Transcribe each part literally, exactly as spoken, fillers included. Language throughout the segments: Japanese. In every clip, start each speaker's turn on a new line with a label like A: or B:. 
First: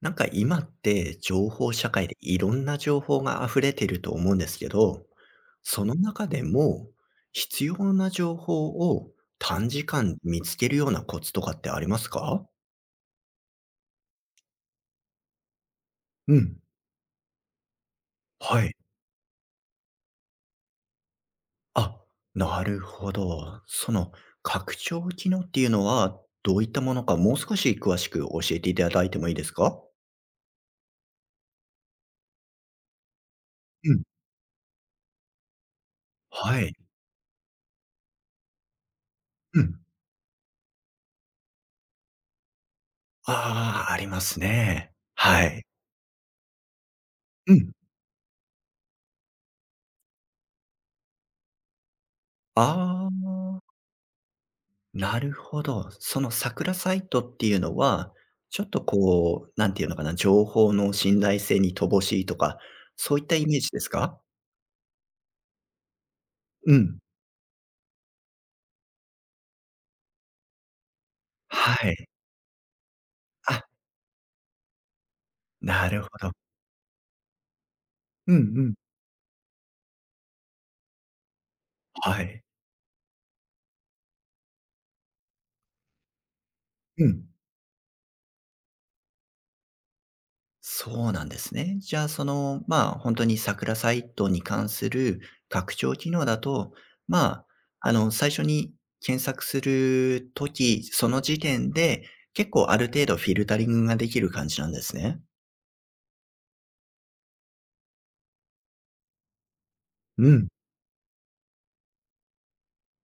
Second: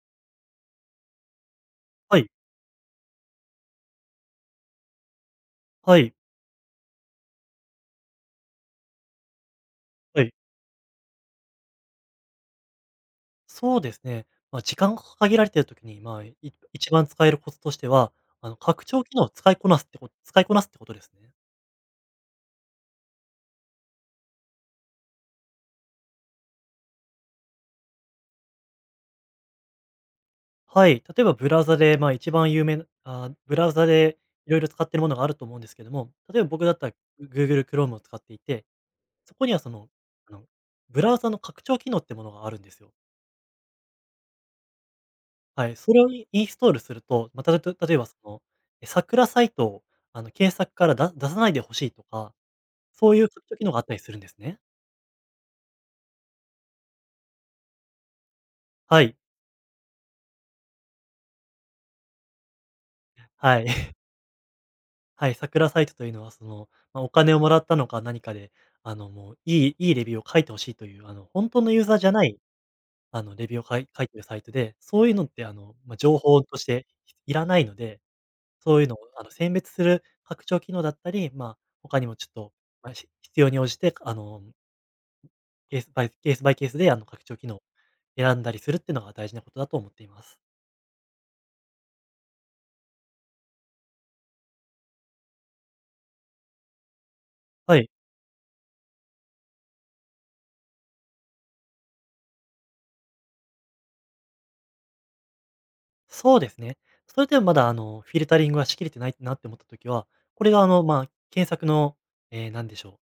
A: なんか今って情報社会で
B: はい、
A: いろんな情報が溢れてると思うんですけど、その
B: はい、
A: 中でも必要な情報を短時間
B: はい。
A: 見つけるようなコツとかってありますか？
B: そうですね。まあ、時間が限られているときに、まあ、
A: う
B: い
A: ん。
B: 一番使えるコツとしては、あの、
A: はい。
B: 拡張機能を使いこなすってこと使いこなすってことですね。
A: あ、なるほど。その拡張機能っていうのはどういったものかもう少し詳しく教えていただいてもいいですか？
B: はい、例えばブラウザで、まあ、一番有名なあーブラウザ
A: うん。
B: でいろいろ使ってるものがあると思うんですけども、例えば
A: は
B: 僕だ
A: い。
B: ったら Google Chrome を使っていて、そこには
A: う
B: そ
A: ん。
B: の、あの、ブラウザの拡張機能ってものがあるんですよ。
A: ああ、ありますね。はい。
B: はい、それをインインストールすると、まあ、
A: う
B: た
A: ん。
B: と例えばその、え、桜サイトを、あの、検索からだ出さないでほしいとか
A: あ
B: そういう拡張機能
A: あ。
B: があったりするんですね。
A: なるほど。その桜サイトっていうのは、ちょっと
B: はい。
A: こう、なんていうのかな、情報の信頼性に乏しいとか、そういったイメ
B: は
A: ー
B: い。
A: ジです か？
B: はい、桜サイトというのは、その、
A: うん。
B: まあ、お金をもらったのか何かで、あの、もう、いいいいレビューを書いてほしいという、あの、本当のユー
A: は
B: ザーじ
A: い。
B: ゃない、あの、レビュー
A: あ、
B: をかい書いてるサイトで、そういうのって、あの、
A: な
B: まあ、
A: るほ
B: 情
A: ど。
B: 報としていらないので、
A: うんうん。
B: そういうのを、あの、選別する拡張機能だったり、まあ、他にも
A: は
B: ちょっ
A: い。
B: と、まあ、ひ必要に応じて、あの、ケースバイケースバイケースで、あ
A: う
B: の、拡
A: ん。
B: 張機能を選んだりするっていうのが大事なことだと思っています。
A: そうなんですね。じゃあ、その、まあ、本当に桜サイトに関する拡張機能だと、ま
B: は
A: あ、
B: い。
A: あの、最初に検索するときその時点で、結構ある程度フィルタリングができる感じなんですね。
B: そうですね。それでもまだあの、フィルタリングがしきれてないなって思ったときは、
A: う
B: こ
A: ん。
B: れがあの、まあ、検索の、えーなんでしょう、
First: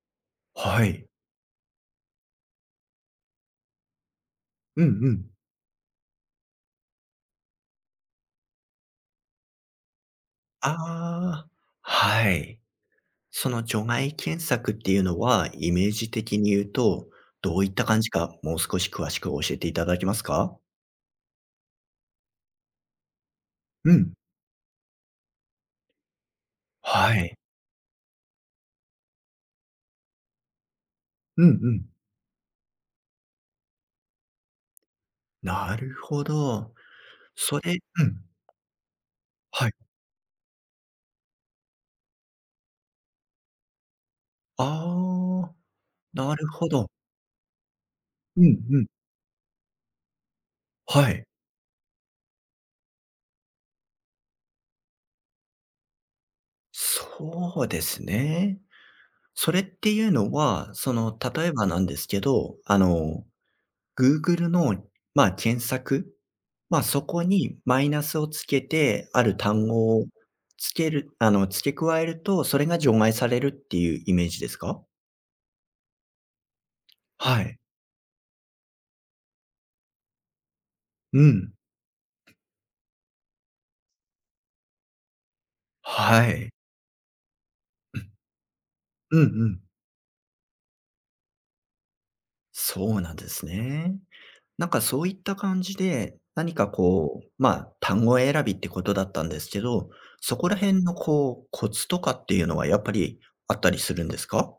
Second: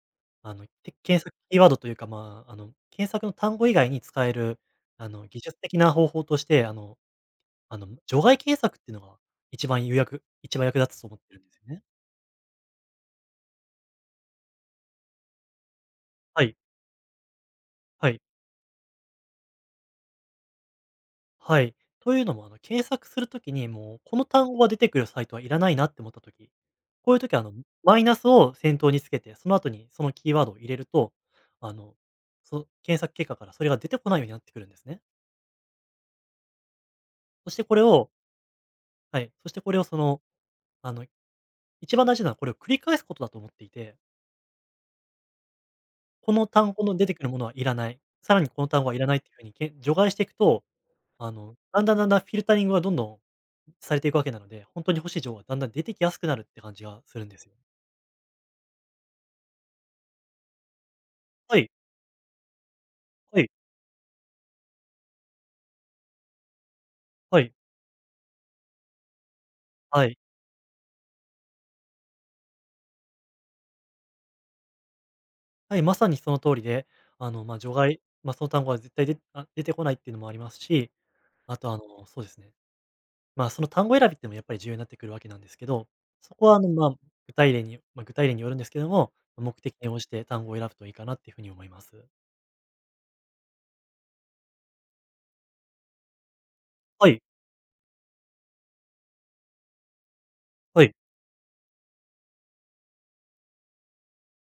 B: あの、
A: は
B: て
A: い。
B: 検索キーワードというか、まあ、あの、検索の単語以外に使える、
A: うんう
B: あの、
A: ん。
B: 技術的な方法として、あのあの、除外検索っていうのが一番有役一番役立つと思ってるん
A: ああ、
B: ですよね。
A: はい。その除外検索っていうのは、イメージ的
B: は
A: に
B: い、
A: 言うと、どういった感
B: は
A: じ
B: い。
A: か、もう少し詳しく教えていただけますか？
B: はい。というのも、あの、検索するときに、
A: う
B: もう、
A: ん。
B: この単語が出てくるサイトはいらないなって思ったとき、こ
A: は
B: ういうとき
A: い。
B: は、あの、マイナスを先頭につけて、その後にそのキーワードを入れると、
A: うんう
B: あ
A: ん。
B: の、そ検索結果からそれが出てこないようになってくるんですね。
A: なるほど。
B: そし
A: そ
B: てこ
A: れ。
B: れ
A: う
B: を
A: ん。
B: はい、そして
A: はい。
B: これを、その、あの、一番大事なのはこれを繰り返すことだと思っていて、
A: ああ、
B: こ
A: な
B: の
A: るほ
B: 単語
A: ど。
B: の出てくるものはいらない、さら
A: うん
B: にこの
A: う
B: 単
A: ん。
B: 語はいらないっていうふうにけ除外していくと、
A: はい。
B: あの、だんだんだんだんフィルタリングがどんどんされていくわけなので、本当に欲しい情報がだんだん出てきやすくなるって感じがするんですよ。
A: そうですね。それっていうのは、その、例え
B: は
A: ば
B: い、
A: なんですけど、あの
B: はい、
A: Google の、まあ、検索、まあ、そこ
B: はい、
A: にマイナスをつけて、ある単語
B: は
A: を
B: い。
A: つけるあの、付け加えると、それが除外されるっていうイメージですか？
B: はい、まさにその通りで、あ
A: は
B: の、ま、
A: い。
B: あ除外、ま、あその単語は絶対であ、出てこないっていうのもありますし、
A: うん。
B: あと、あの、そうですね、ま、あその単語選びっていうのもやっぱり重要になってくるわけなんですけど、
A: は
B: そこ
A: い。
B: は、あの、まあ、具体例に
A: う
B: まあ、
A: ん。
B: 具体例によるんですけども、
A: うんう
B: 目
A: ん。
B: 的に応じて単語を選ぶといいかなっていうふうに思います。
A: そうなんですね。なんかそういった感じで、何か
B: は
A: こ
B: い、
A: う、まあ、単語選びってことだったんですけど、そこら
B: は
A: 辺の
B: い。
A: こう、コツとかっていうのはやっぱりあったりするんですか？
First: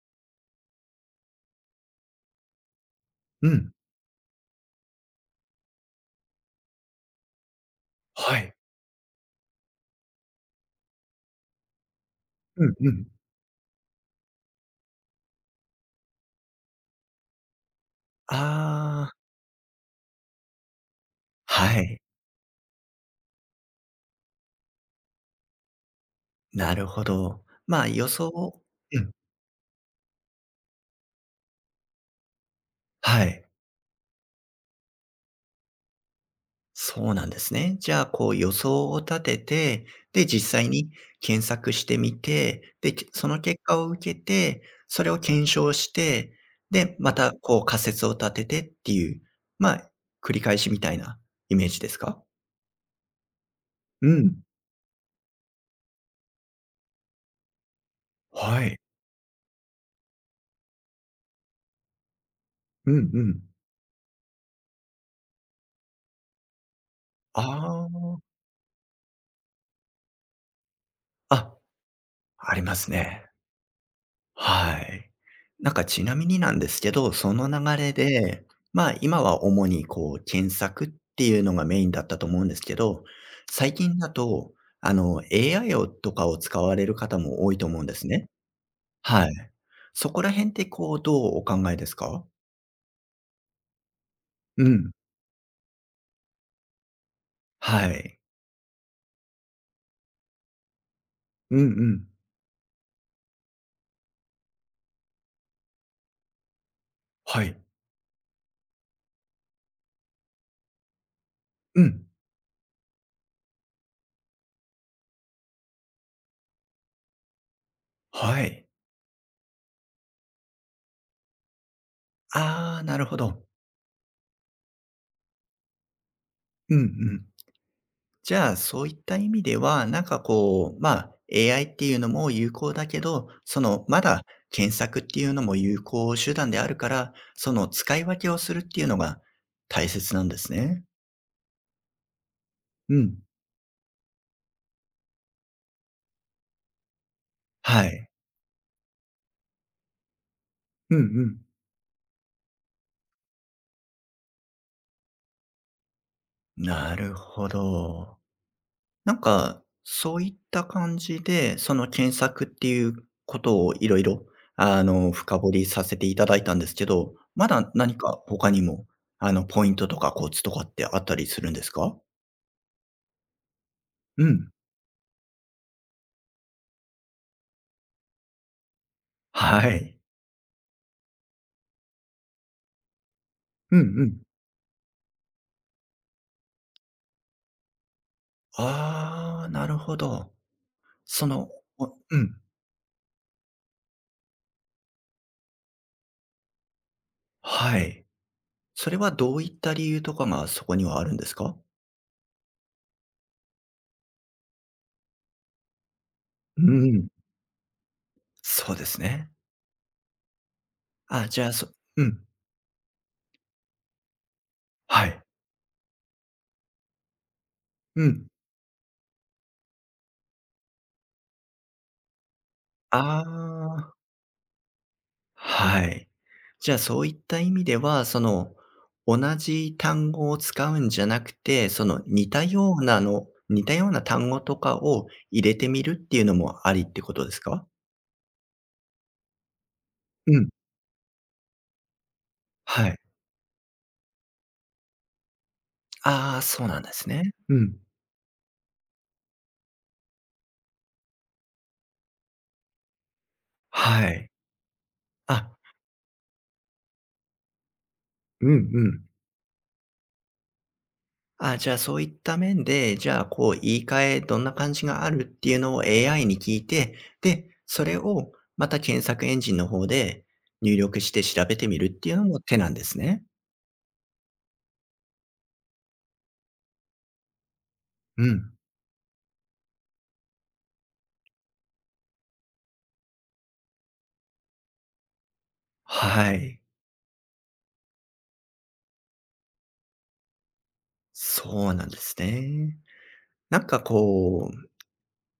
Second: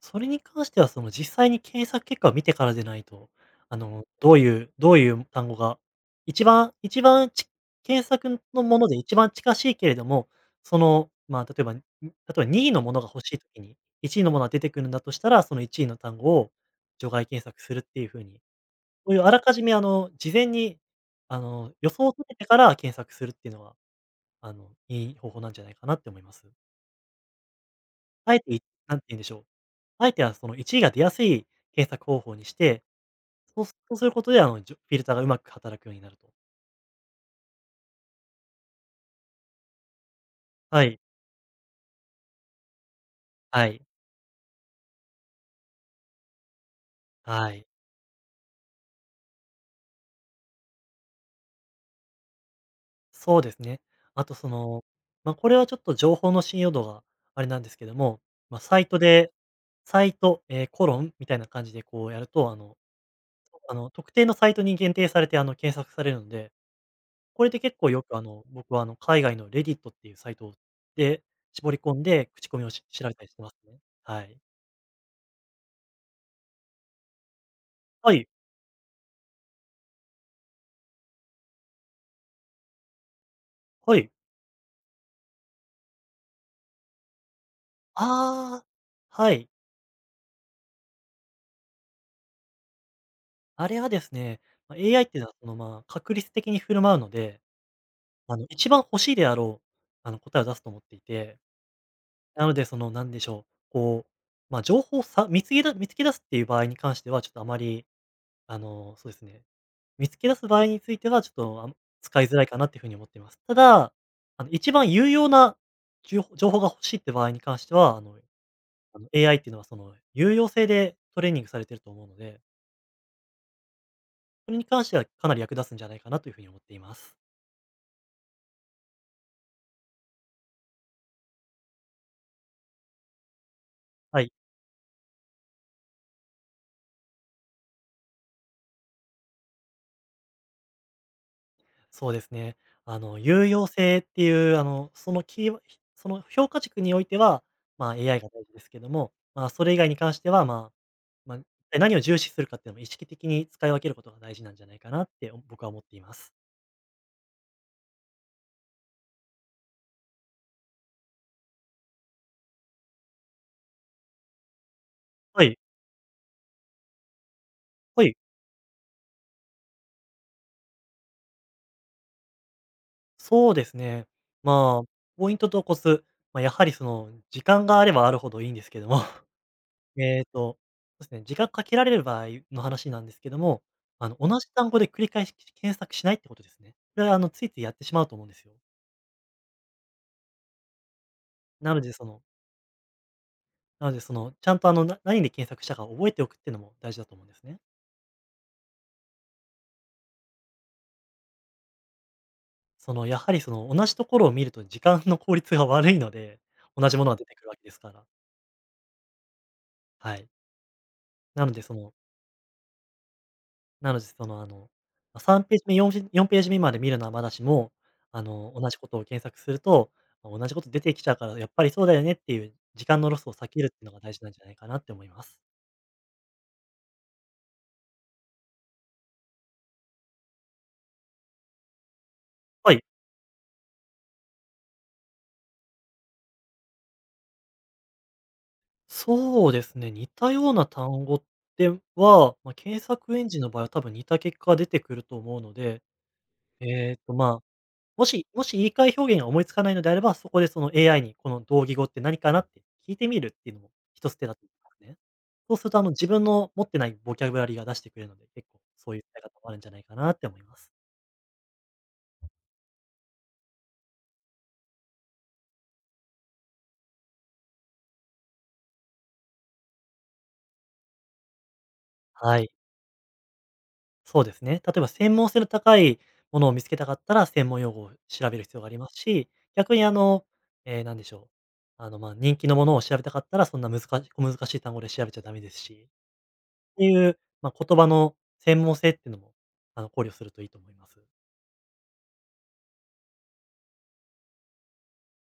B: それに関しては、その実際に検索結果を見てからでないと、
A: うん。
B: あの、どういうどういう単語が、一番一番ち検
A: は
B: 索
A: い。
B: のもので一番近しいけれども、その、まあ、例えば、に例えば
A: う
B: にい
A: ん
B: の
A: う
B: もの
A: ん。
B: が欲しいときに、いちいのものが出てくるんだとしたら、そのいちいの単語を除外検索するっていう風に、
A: あ
B: そうい
A: あ。
B: うあらかじめ、あの、事前に、あの、
A: は
B: 予
A: い、
B: 想を立ててから検索するっていうのは、あの、いい方法なんじゃないかなって思います。
A: なるほど。まあ、予想
B: あえて、
A: を。
B: いな
A: う
B: んて
A: ん、
B: 言うんでしょう、あえて、はそのいちいが出やすい検索方法にして、
A: はい、
B: そうすそうすることで、あの、じょフィルターがうまく働くようになると。
A: そうなんですね。じゃあ、こう予想を立てて、で、実際
B: は
A: に
B: い。
A: 検索してみて、で、けその結
B: は
A: 果
B: い。
A: を受けて、それを検証して、で、また
B: は
A: こう
B: い。
A: 仮説を立ててっていう、まあ、繰り返しみたいなイメージですか？
B: そうですね。
A: う
B: あと
A: ん、
B: その、ま、これはちょっと情報の信用度があれなんですけども、ま、
A: は
B: サ
A: い。
B: イトでサイト、ええ、コロンみたいな感じでこうやると、あの、
A: うんうん。
B: あの、特定のサイトに限定されて、あの、検索されるので、
A: あ
B: これで結構よく、
A: あ、
B: あの、僕は、あの、海外の Reddit っていうサイトで
A: あ、
B: 絞り込んで口
A: あ
B: コ
A: り
B: ミを
A: ま
B: し
A: す
B: 調べた
A: ね。
B: りしてますね。はい。
A: はい。なんかちなみになんですけど、その流れ
B: はい。
A: で、まあ、今は主にこう検索っていうのがメインだったと思うんですけど、最
B: は
A: 近だ
B: い。
A: と、あの、エーアイ をとかを使われる方も多いと思うんですね。
B: ああ、
A: は
B: は
A: い。
B: い。
A: そこら辺ってこう、どうお考えですか？
B: あれはですね、
A: う
B: ま、
A: ん。
B: エーアイ っていうのは、その、まあ、確率的に振る舞うので、
A: はい。
B: あの、一番欲しいであろう、あの、答えを出すと思っていて、
A: うんうん。
B: なので、その、なんでしょう、こう、ま、情報をさ見つけだ見つけ出すっていう場合に関しては、ちょっと
A: は
B: あ
A: い。
B: まり、あの、そうですね、見つけ出す場合については、ちょっと、あん
A: うん。
B: 使いづらいかなっていう風に思っています。ただ、あの、一番有用なじゅうほ情報が欲しいって場合に関しては、あの
A: はい。
B: あの、エーアイ っていうのは、その、有用性でトレーニングされてると思うので
A: ああ、なるほど。
B: それに関してはかなり役立つんじゃないかなというふうに思っ
A: う
B: て
A: ん
B: い
A: う
B: ます。
A: ん。じゃあ、そういった意味では、なんかこう、まあ、エーアイ っていうのも有効だけど、その、ま
B: は
A: だ
B: い、
A: 検索っていうのも有効手段であるから、その使い分けをするっていうのが大切なんですね。
B: そうですね。
A: う
B: あ
A: ん。
B: の、有用性っていう、あの、そのキーワその評価軸においては、
A: は
B: まあ、
A: い。
B: エーアイ が大事ですけども、まあ、それ以外に関しては、まあ、
A: うんう
B: まあ、
A: ん。
B: 一体何を重視するかっていうのも意識的に使い分けることが大事なんじゃないかなってお僕は思っています。
A: なるほど。なんか、そういった感じで、その検索っていうことをいろいろ、あの、深
B: は
A: 掘
B: い、
A: りさせていただいたんですけど、まだ何
B: はい、
A: か他にも、あの、ポイントとかコツとかってあったりするんですか？
B: そうですね。
A: うん。
B: まあ、ポイントとコツ、まあ、やはりその、時間があればあるほどいいんですけども、
A: はい。
B: えっと、そうですね、時間かけられる場合の話なんですけども、
A: うんう
B: あの、
A: ん。
B: 同じ単語で繰り返し検索しないってことですね。これは、あの、ついついやってしまうと思うんですよ。
A: ああ、なるほど。その、
B: なので、
A: お
B: そ
A: う
B: の
A: ん。
B: なので、その、ちゃんと、あの、な何で検索したか覚えておくっていうのも大事だと思うんですね。
A: はい。それはどういった理由とかがそこにはあるんですか？
B: その、やはり、その、同じところを見ると時間の効率が悪いので、
A: うん
B: 同
A: う
B: じものが
A: ん。
B: 出てくるわけですから。
A: そうですね。
B: はい。
A: あ、じ
B: な
A: ゃ
B: の
A: あ、
B: で、
A: そ
B: その
A: うん。
B: なので、その、あの、
A: は
B: ま、
A: い。
B: さんページ目、4ページよんページ目まで見るのはまだしも、
A: う
B: あ
A: ん。
B: の、同じことを検索すると、ま、同じこと出てきちゃうから、やっぱりそうだよねっていう時
A: あ
B: 間のロスを避けるっていう
A: あ、
B: のが大事なんじゃないかなって思います。
A: はい。じゃあ、そういった意味では、その、同じ単語を使うんじゃなくて、その、似た
B: は
A: よ
B: い。
A: うなの似たような単語とかを入れてみるっていうのもありってことですか？
B: そうですね、似た
A: うん。
B: ような単語では、まあ、検
A: はい。
B: 索エンジンの場合は多分似た結果が出てくると思うので、
A: ああ、そうなんで
B: えっ
A: す
B: と、
A: ね。
B: まあ
A: うん。
B: もしもし言い換え表現が思いつかないのであれば、そこでその エーアイ にこの同義語って何かなって聞いてみるっていうのも
A: は
B: 一つ手
A: い。
B: だと思いますね。
A: あ。
B: そうするとあの自分の持ってないボキャブラリーが出してくれるので、結
A: うんう
B: 構そうい
A: ん。
B: う使い方もあるんじゃないかなって思います。
A: あ、じゃあ、そういった面で、じゃあ、こう、言い換え、どんな感じがあるっていうのを エーアイ に聞いて、で、それをまた検索エンジンの方で入力して調べてみるっていうの
B: は
A: も
B: い。
A: 手なんですね。
B: そうですね。例えば専門性の高いものを見つけたかったら、専門用語を
A: う
B: 調べる
A: ん。
B: 必要がありますし、逆にあの、えーなんでしょう、あの、まあ、人気のものを調べたかったら、そんな難し小難しい単語で調べちゃダメですし。っ
A: はい。
B: ていう、まあ、言葉の専門性っていうのも、あの、考慮するといいと思います。
A: そうなんですね。なんかこう、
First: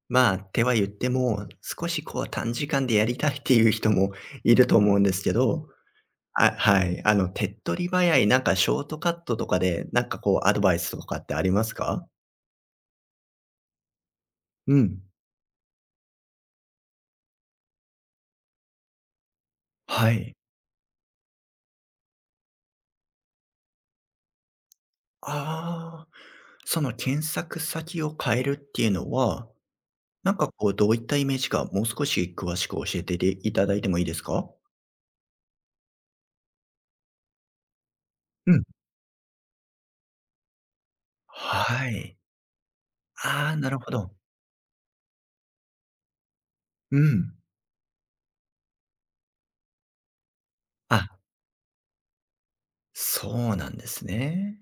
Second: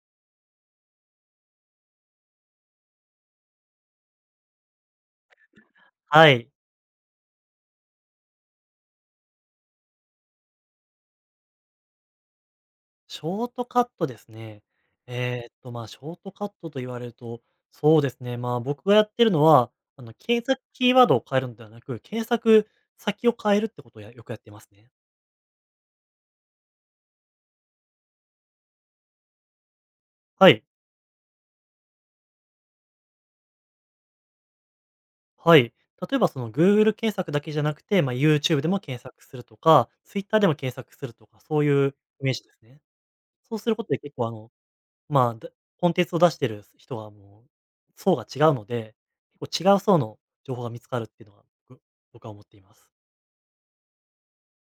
A: まあ、手は言っても、少しこう短時間でやりたいっていう人もいると思うんですけど、
B: はい。
A: あ、はい。あの、手っ取り早い、なんかショートカットとかで、なんかこうアドバイスとかってありますか？
B: ショートカットですね。
A: うん。
B: えーっと、まあ、ショートカットと言われると、そうですね、まあ、僕がやってるのは、あ
A: は
B: の、
A: い。
B: 検索キーワードを変えるのではなく、検索先を変えるってことをやよくやってますね。
A: ああ、その検索先を変えるっていうのは、なん
B: は
A: か
B: い。
A: こうどういったイメージか、もう少し詳しく教えてでいただいてもいいですか？
B: はい。例えばその Google 検索だけじゃなくて、まあ、
A: う
B: YouTube
A: ん。
B: でも検索するとか、Twitter でも検索するとか、そうい
A: は
B: う
A: い。
B: イメージですね。
A: ああ、
B: そうす
A: な
B: る
A: る
B: こと
A: ほ
B: で
A: ど。
B: 結構あのまあ、だコンテンツを出してる人
A: う
B: は
A: ん。
B: もう、層が違うので、結構違う層の情報が見つかるっ
A: あ、
B: ていうのが僕僕は思っています。
A: そうなんですね。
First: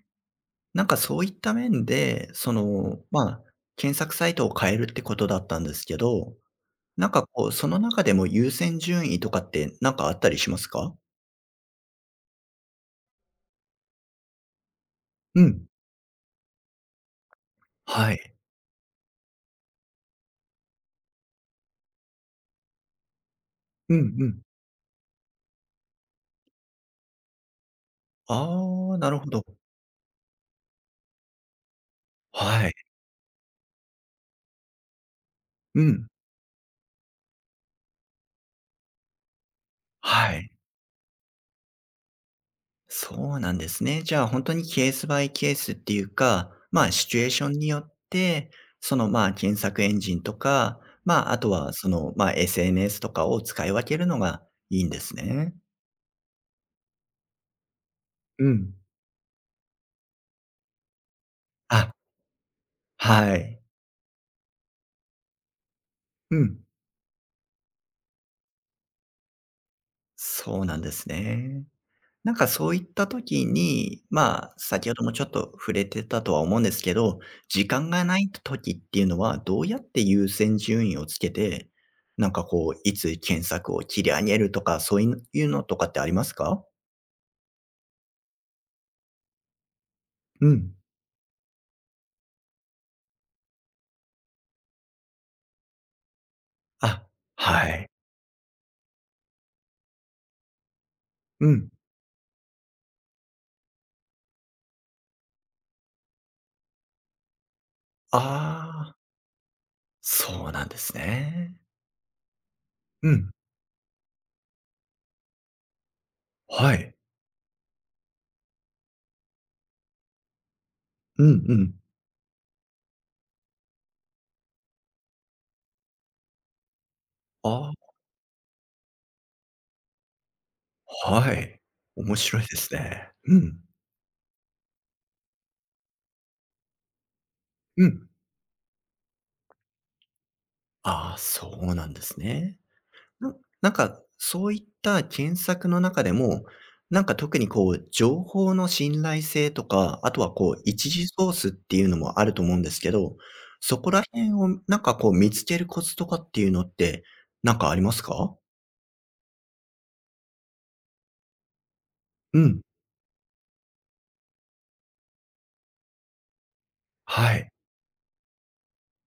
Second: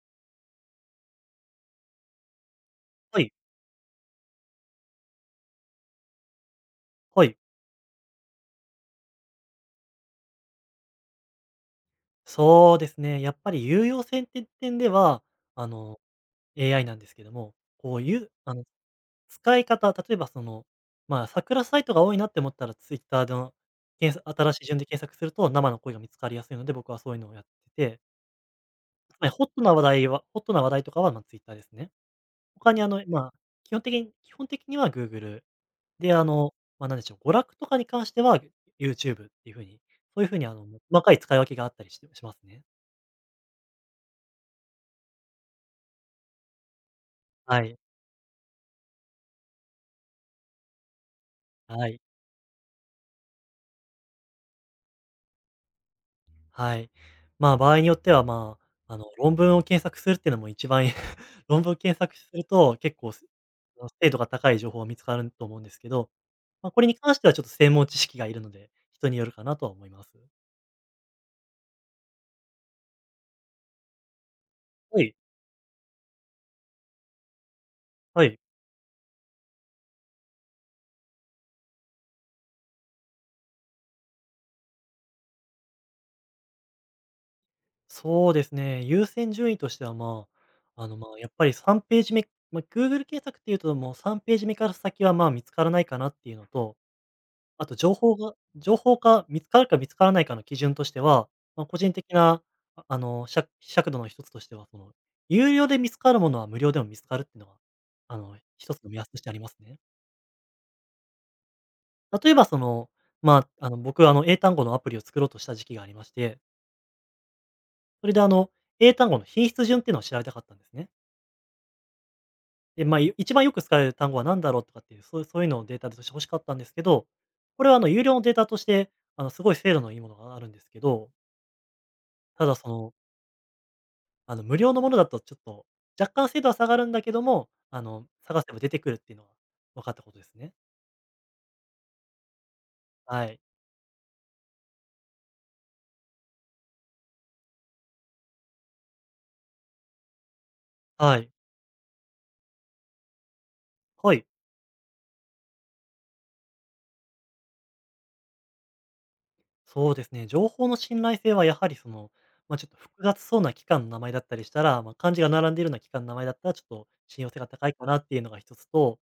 A: なんかそういった面で、その、
B: は
A: ま
B: い、
A: あ、検索サイトを変えるってことだったんですけど、なん
B: は
A: か
B: い。
A: こう、その中でも優先順位とかってなんかあったりしますか？
B: そうですね、やっぱり有用性って点では、
A: う
B: あ
A: ん。
B: の、エーアイ なんですけども、こう
A: は
B: いう
A: い。
B: あの、使い方、例えばその、まあ、桜サイトが多いなって思ったら Twitter の、
A: うんうん。
B: 新しい順で検索すると生の声が見つかりやすいので、僕はそういうのをやってて、
A: ああ、なる
B: つ
A: ほ
B: まり
A: ど。
B: ホットな話題はホットな話題とかは、まあ、Twitter ですね。
A: は
B: 他
A: い。
B: にあの、まあ、基本的に基本的には Google
A: うん。
B: で、あの、まあ、なんでしょう、娯楽とかに関しては YouTube っていう風に、そういう
A: は
B: 風に
A: い。
B: あの、細かい使い分けがあったりしてしますね。
A: そうなんですね。じゃあ、本当にケースバイケースっていうか、まあ、シチュエーション
B: は
A: によ
B: い、
A: って、その、まあ、検索エンジンとか、まあ、あとは
B: は
A: そ
B: い、
A: の、まあ、エスエヌエス とかを使い分けるのがいいんですね。
B: はい。まあ、場合によっては、
A: う
B: ま
A: ん。
B: あ、あの、論文を検索するっていうのも一番いい 論文を
A: あ、
B: 検索すると結構、す
A: はい。
B: あの、精度が高い情報が見つかると思うんですけど、
A: うん。
B: まあ、これに関してはちょっと専門知識がいるので、人によるかなとは思います。
A: そうなんですね。なんかそういった時に、まあ、先ほ
B: は
A: ども
B: い、
A: ちょっと触れてたとは思うんですけど、時間がな
B: は
A: い
B: い。
A: 時っていうのはどうやって優先順位をつけて、なんかこう、いつ検索を切り上げるとか、そういういうのとかってありますか？
B: そうですね、優先順位としては、ま
A: うん。
B: あ、あの、まあ、やっぱりさんページ目、まあ、Google 検索っていうと、もうさんページ目から先は、まあ、見つからないかなっていうのと、
A: あ、
B: あ
A: は
B: と
A: い。
B: 情報が情報か見つかるか見つからないかの基準としては、
A: う
B: まあ、
A: ん。
B: 個人的な、ああの、しゃ尺度の一つとしては、その、有料で見つかるものは無料でも見つかるっていうのは、あの、一つの
A: ああ、
B: 目安としてありますね。
A: そうなんですね。
B: 例えば、その、
A: うん。
B: まあ、あの、僕、あの、英単語のアプリを作ろうとした時期がありまして、
A: はい。
B: それで、あの、英単語の品質順っていうのを調べたかったんですね。
A: うんうん。
B: で、まあ、い一番よく使われる単語は何だろうとかっていう、そういうそういうのをデータとして欲しかったんですけど、こ
A: あ
B: れはあの有料のデータとして、あのすごい精度のいいものがあるんですけど、
A: はい。面白い
B: ただ
A: で
B: そ
A: す
B: の、
A: ね。うん。
B: あの無料のものだとちょっと若干精度は下がるんだけども、あ
A: う
B: の
A: ん。
B: 探せば出てくるっていうのが分かったことですね。
A: ああ、そうなんですね。
B: は
A: な
B: い。
A: なんか、そういった検索の中でも、なんか特にこう、情報の信頼性とか、あとはこう、一時
B: は
A: ソ
B: い。
A: ースっていうのもあると思うんですけど、そこら
B: はい。
A: 辺をなんかこう、見つけるコツとかっていうのって、なんかありますか？
B: そうですね、情報の信頼性はやはりその、
A: う
B: まあ、
A: ん、
B: ちょっと複雑そうな機関の名前だったりしたら、まあ、漢字が並んでいるような機関の名前だったらちょっと信用
A: は
B: 性が
A: い、
B: 高いかなっていうのが一つと、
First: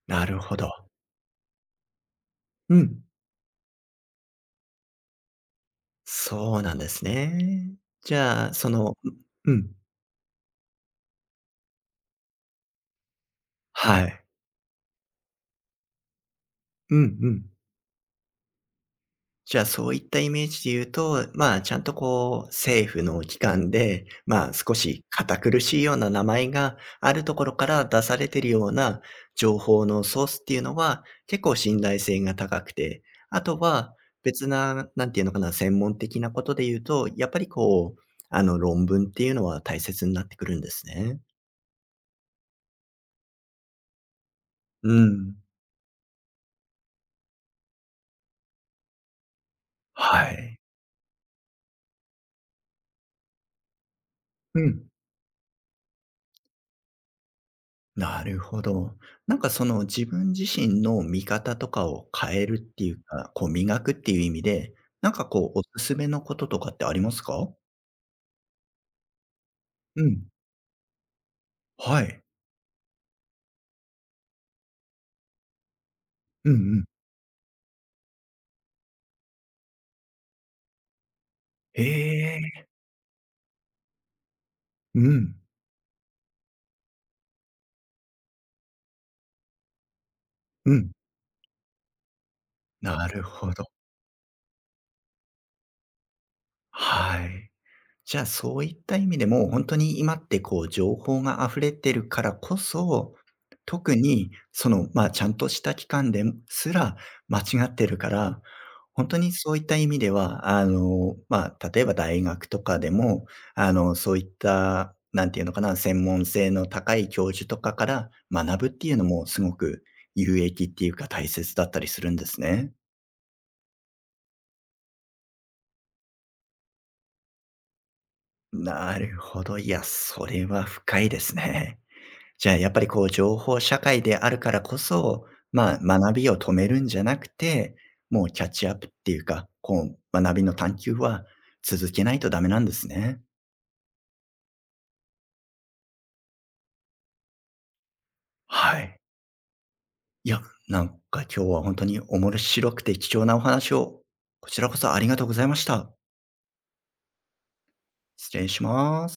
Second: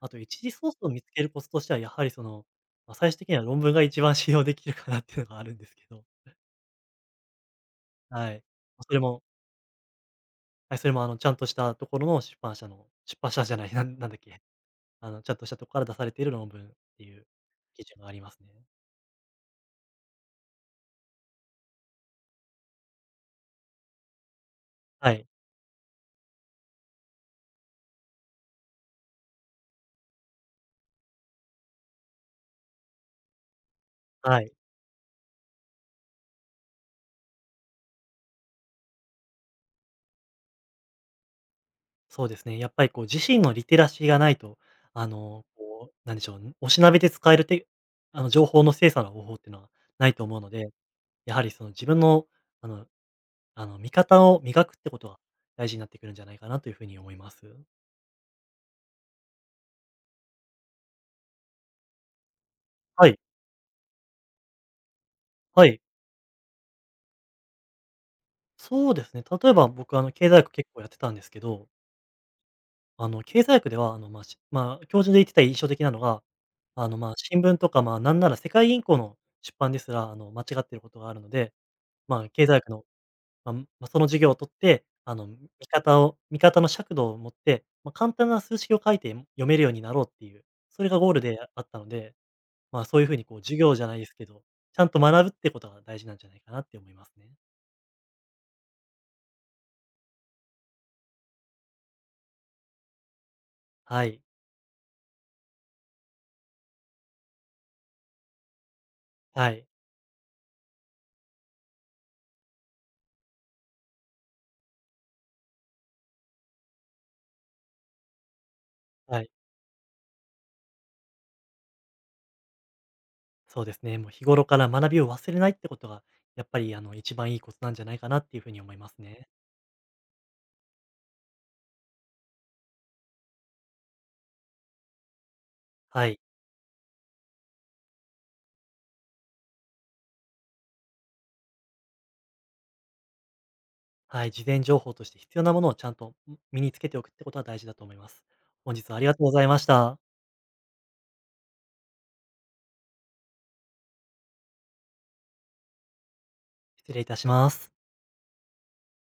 B: あと
A: な
B: 一
A: る
B: 次
A: ほど。
B: ソースを見つけるコツとしては、やはりその、
A: う
B: ま、
A: ん、
B: 最終的には論文が一番信用できるかなっていうのがあるんですけど、
A: そうなんですね。じ
B: はい。
A: ゃあ、そ
B: ま、そ
A: の
B: れ
A: う
B: も
A: うん、
B: はい、それもあの、ちゃんとしたところの出版社の出版社じゃない、なん
A: は
B: なんだっ
A: い。
B: け、あの、ちゃんとしたとこから出されている論文っ
A: うん
B: て
A: う
B: いう
A: ん。
B: 基準がありますね。
A: じゃあ、そういったイメージで言うと、まあ、ちゃんとこう、政府の機関で、まあ、少し
B: はい、
A: 堅苦しいような名前があるところから出されてるような情報のソースっていうのは、結構信頼性が高くて、あとは
B: は
A: 別
B: い。
A: な、なんていうのかな、専門的なことで言うと、やっぱりこう、あの、論文っていうのは大切になってくるんですね。
B: そうですね。やっぱりこう自身のリテラシーがないと、
A: う
B: あ
A: ん。
B: の、こう、なんでしょう、ん、おしなべて使えるてあの、情報の精査の方法っていうのはないと
A: は
B: 思うの
A: い。
B: で、やはりその自分の、あの、あの、見方を
A: う
B: 磨くっ
A: ん。
B: てことは大事になってくるんじゃないかなというふうに思います。
A: なるほど。なんかその自分自身の見方とかを変えるっていう
B: はい、
A: か、こう磨くっていう意味で、なんかこうお
B: はい。
A: すすめのこととかってありますか？
B: そうですね、例えば僕、
A: う
B: あの、
A: ん。
B: 経済学結構やってたんですけど、
A: はい。
B: あの、経済学では、あの、まあ、しまあ、教授で言ってた印象的なのが、
A: うんうん。
B: あの、まあ、新聞とか、まあ、なんなら世界銀行の出版ですら、あの、間違ってることがあるので、まあ、
A: へ
B: 経済
A: え。
B: 学の、まあ、ま、その授業を取って、
A: う
B: あの、
A: ん。
B: 見方を見方の尺度を持って、まあ、簡単な数式を書いて読めるようになろうっていう、
A: う
B: それ
A: ん。
B: がゴールであったので、まあ、そうい
A: な
B: う風
A: る
B: にこう
A: ほ
B: 授
A: ど。
B: 業じゃないですけど、ちゃんと学ぶってことが大事なんじゃないかなって思います
A: は
B: ね。
A: い。じゃあ、そういった意味でも、本当に今ってこう情報が溢れてるからこそ、特
B: はい。
A: にその、まあ、ちゃんとした期間ですら間違ってるから、本当に
B: は
A: そういっ
B: い。
A: た意味では、あの、まあ、例えば大学とかでも、あの、そういった、なんていうのかな、専門性の高い教授とかから学ぶっていうの
B: は
A: も
B: い。
A: すごく有益っていうか大切だったりするんですね。
B: そうですね。もう日頃から学びを忘れないってことが、やっぱりあの一番いいコツなんじゃないかなっていう風に思いま
A: な
B: す
A: る
B: ね。
A: ほど。いや、それは深いですね。じゃあ、やっぱりこう情報社会であるからこそ、まあ、
B: は
A: 学
B: い。
A: びを止めるんじゃなくて、もうキャッチアップっていうか、こう学びの探求は続けないとダメなんですね。
B: はい、事前情報として必要なものをちゃんと、身につけておくってことは大事だと思います。本
A: は
B: 日は
A: い。
B: ありがとうございました。
A: いや、なんか今日は本当に面白くて貴重なお話を、こちらこそありがとうございました。
B: 失礼いたします。
A: 失礼します。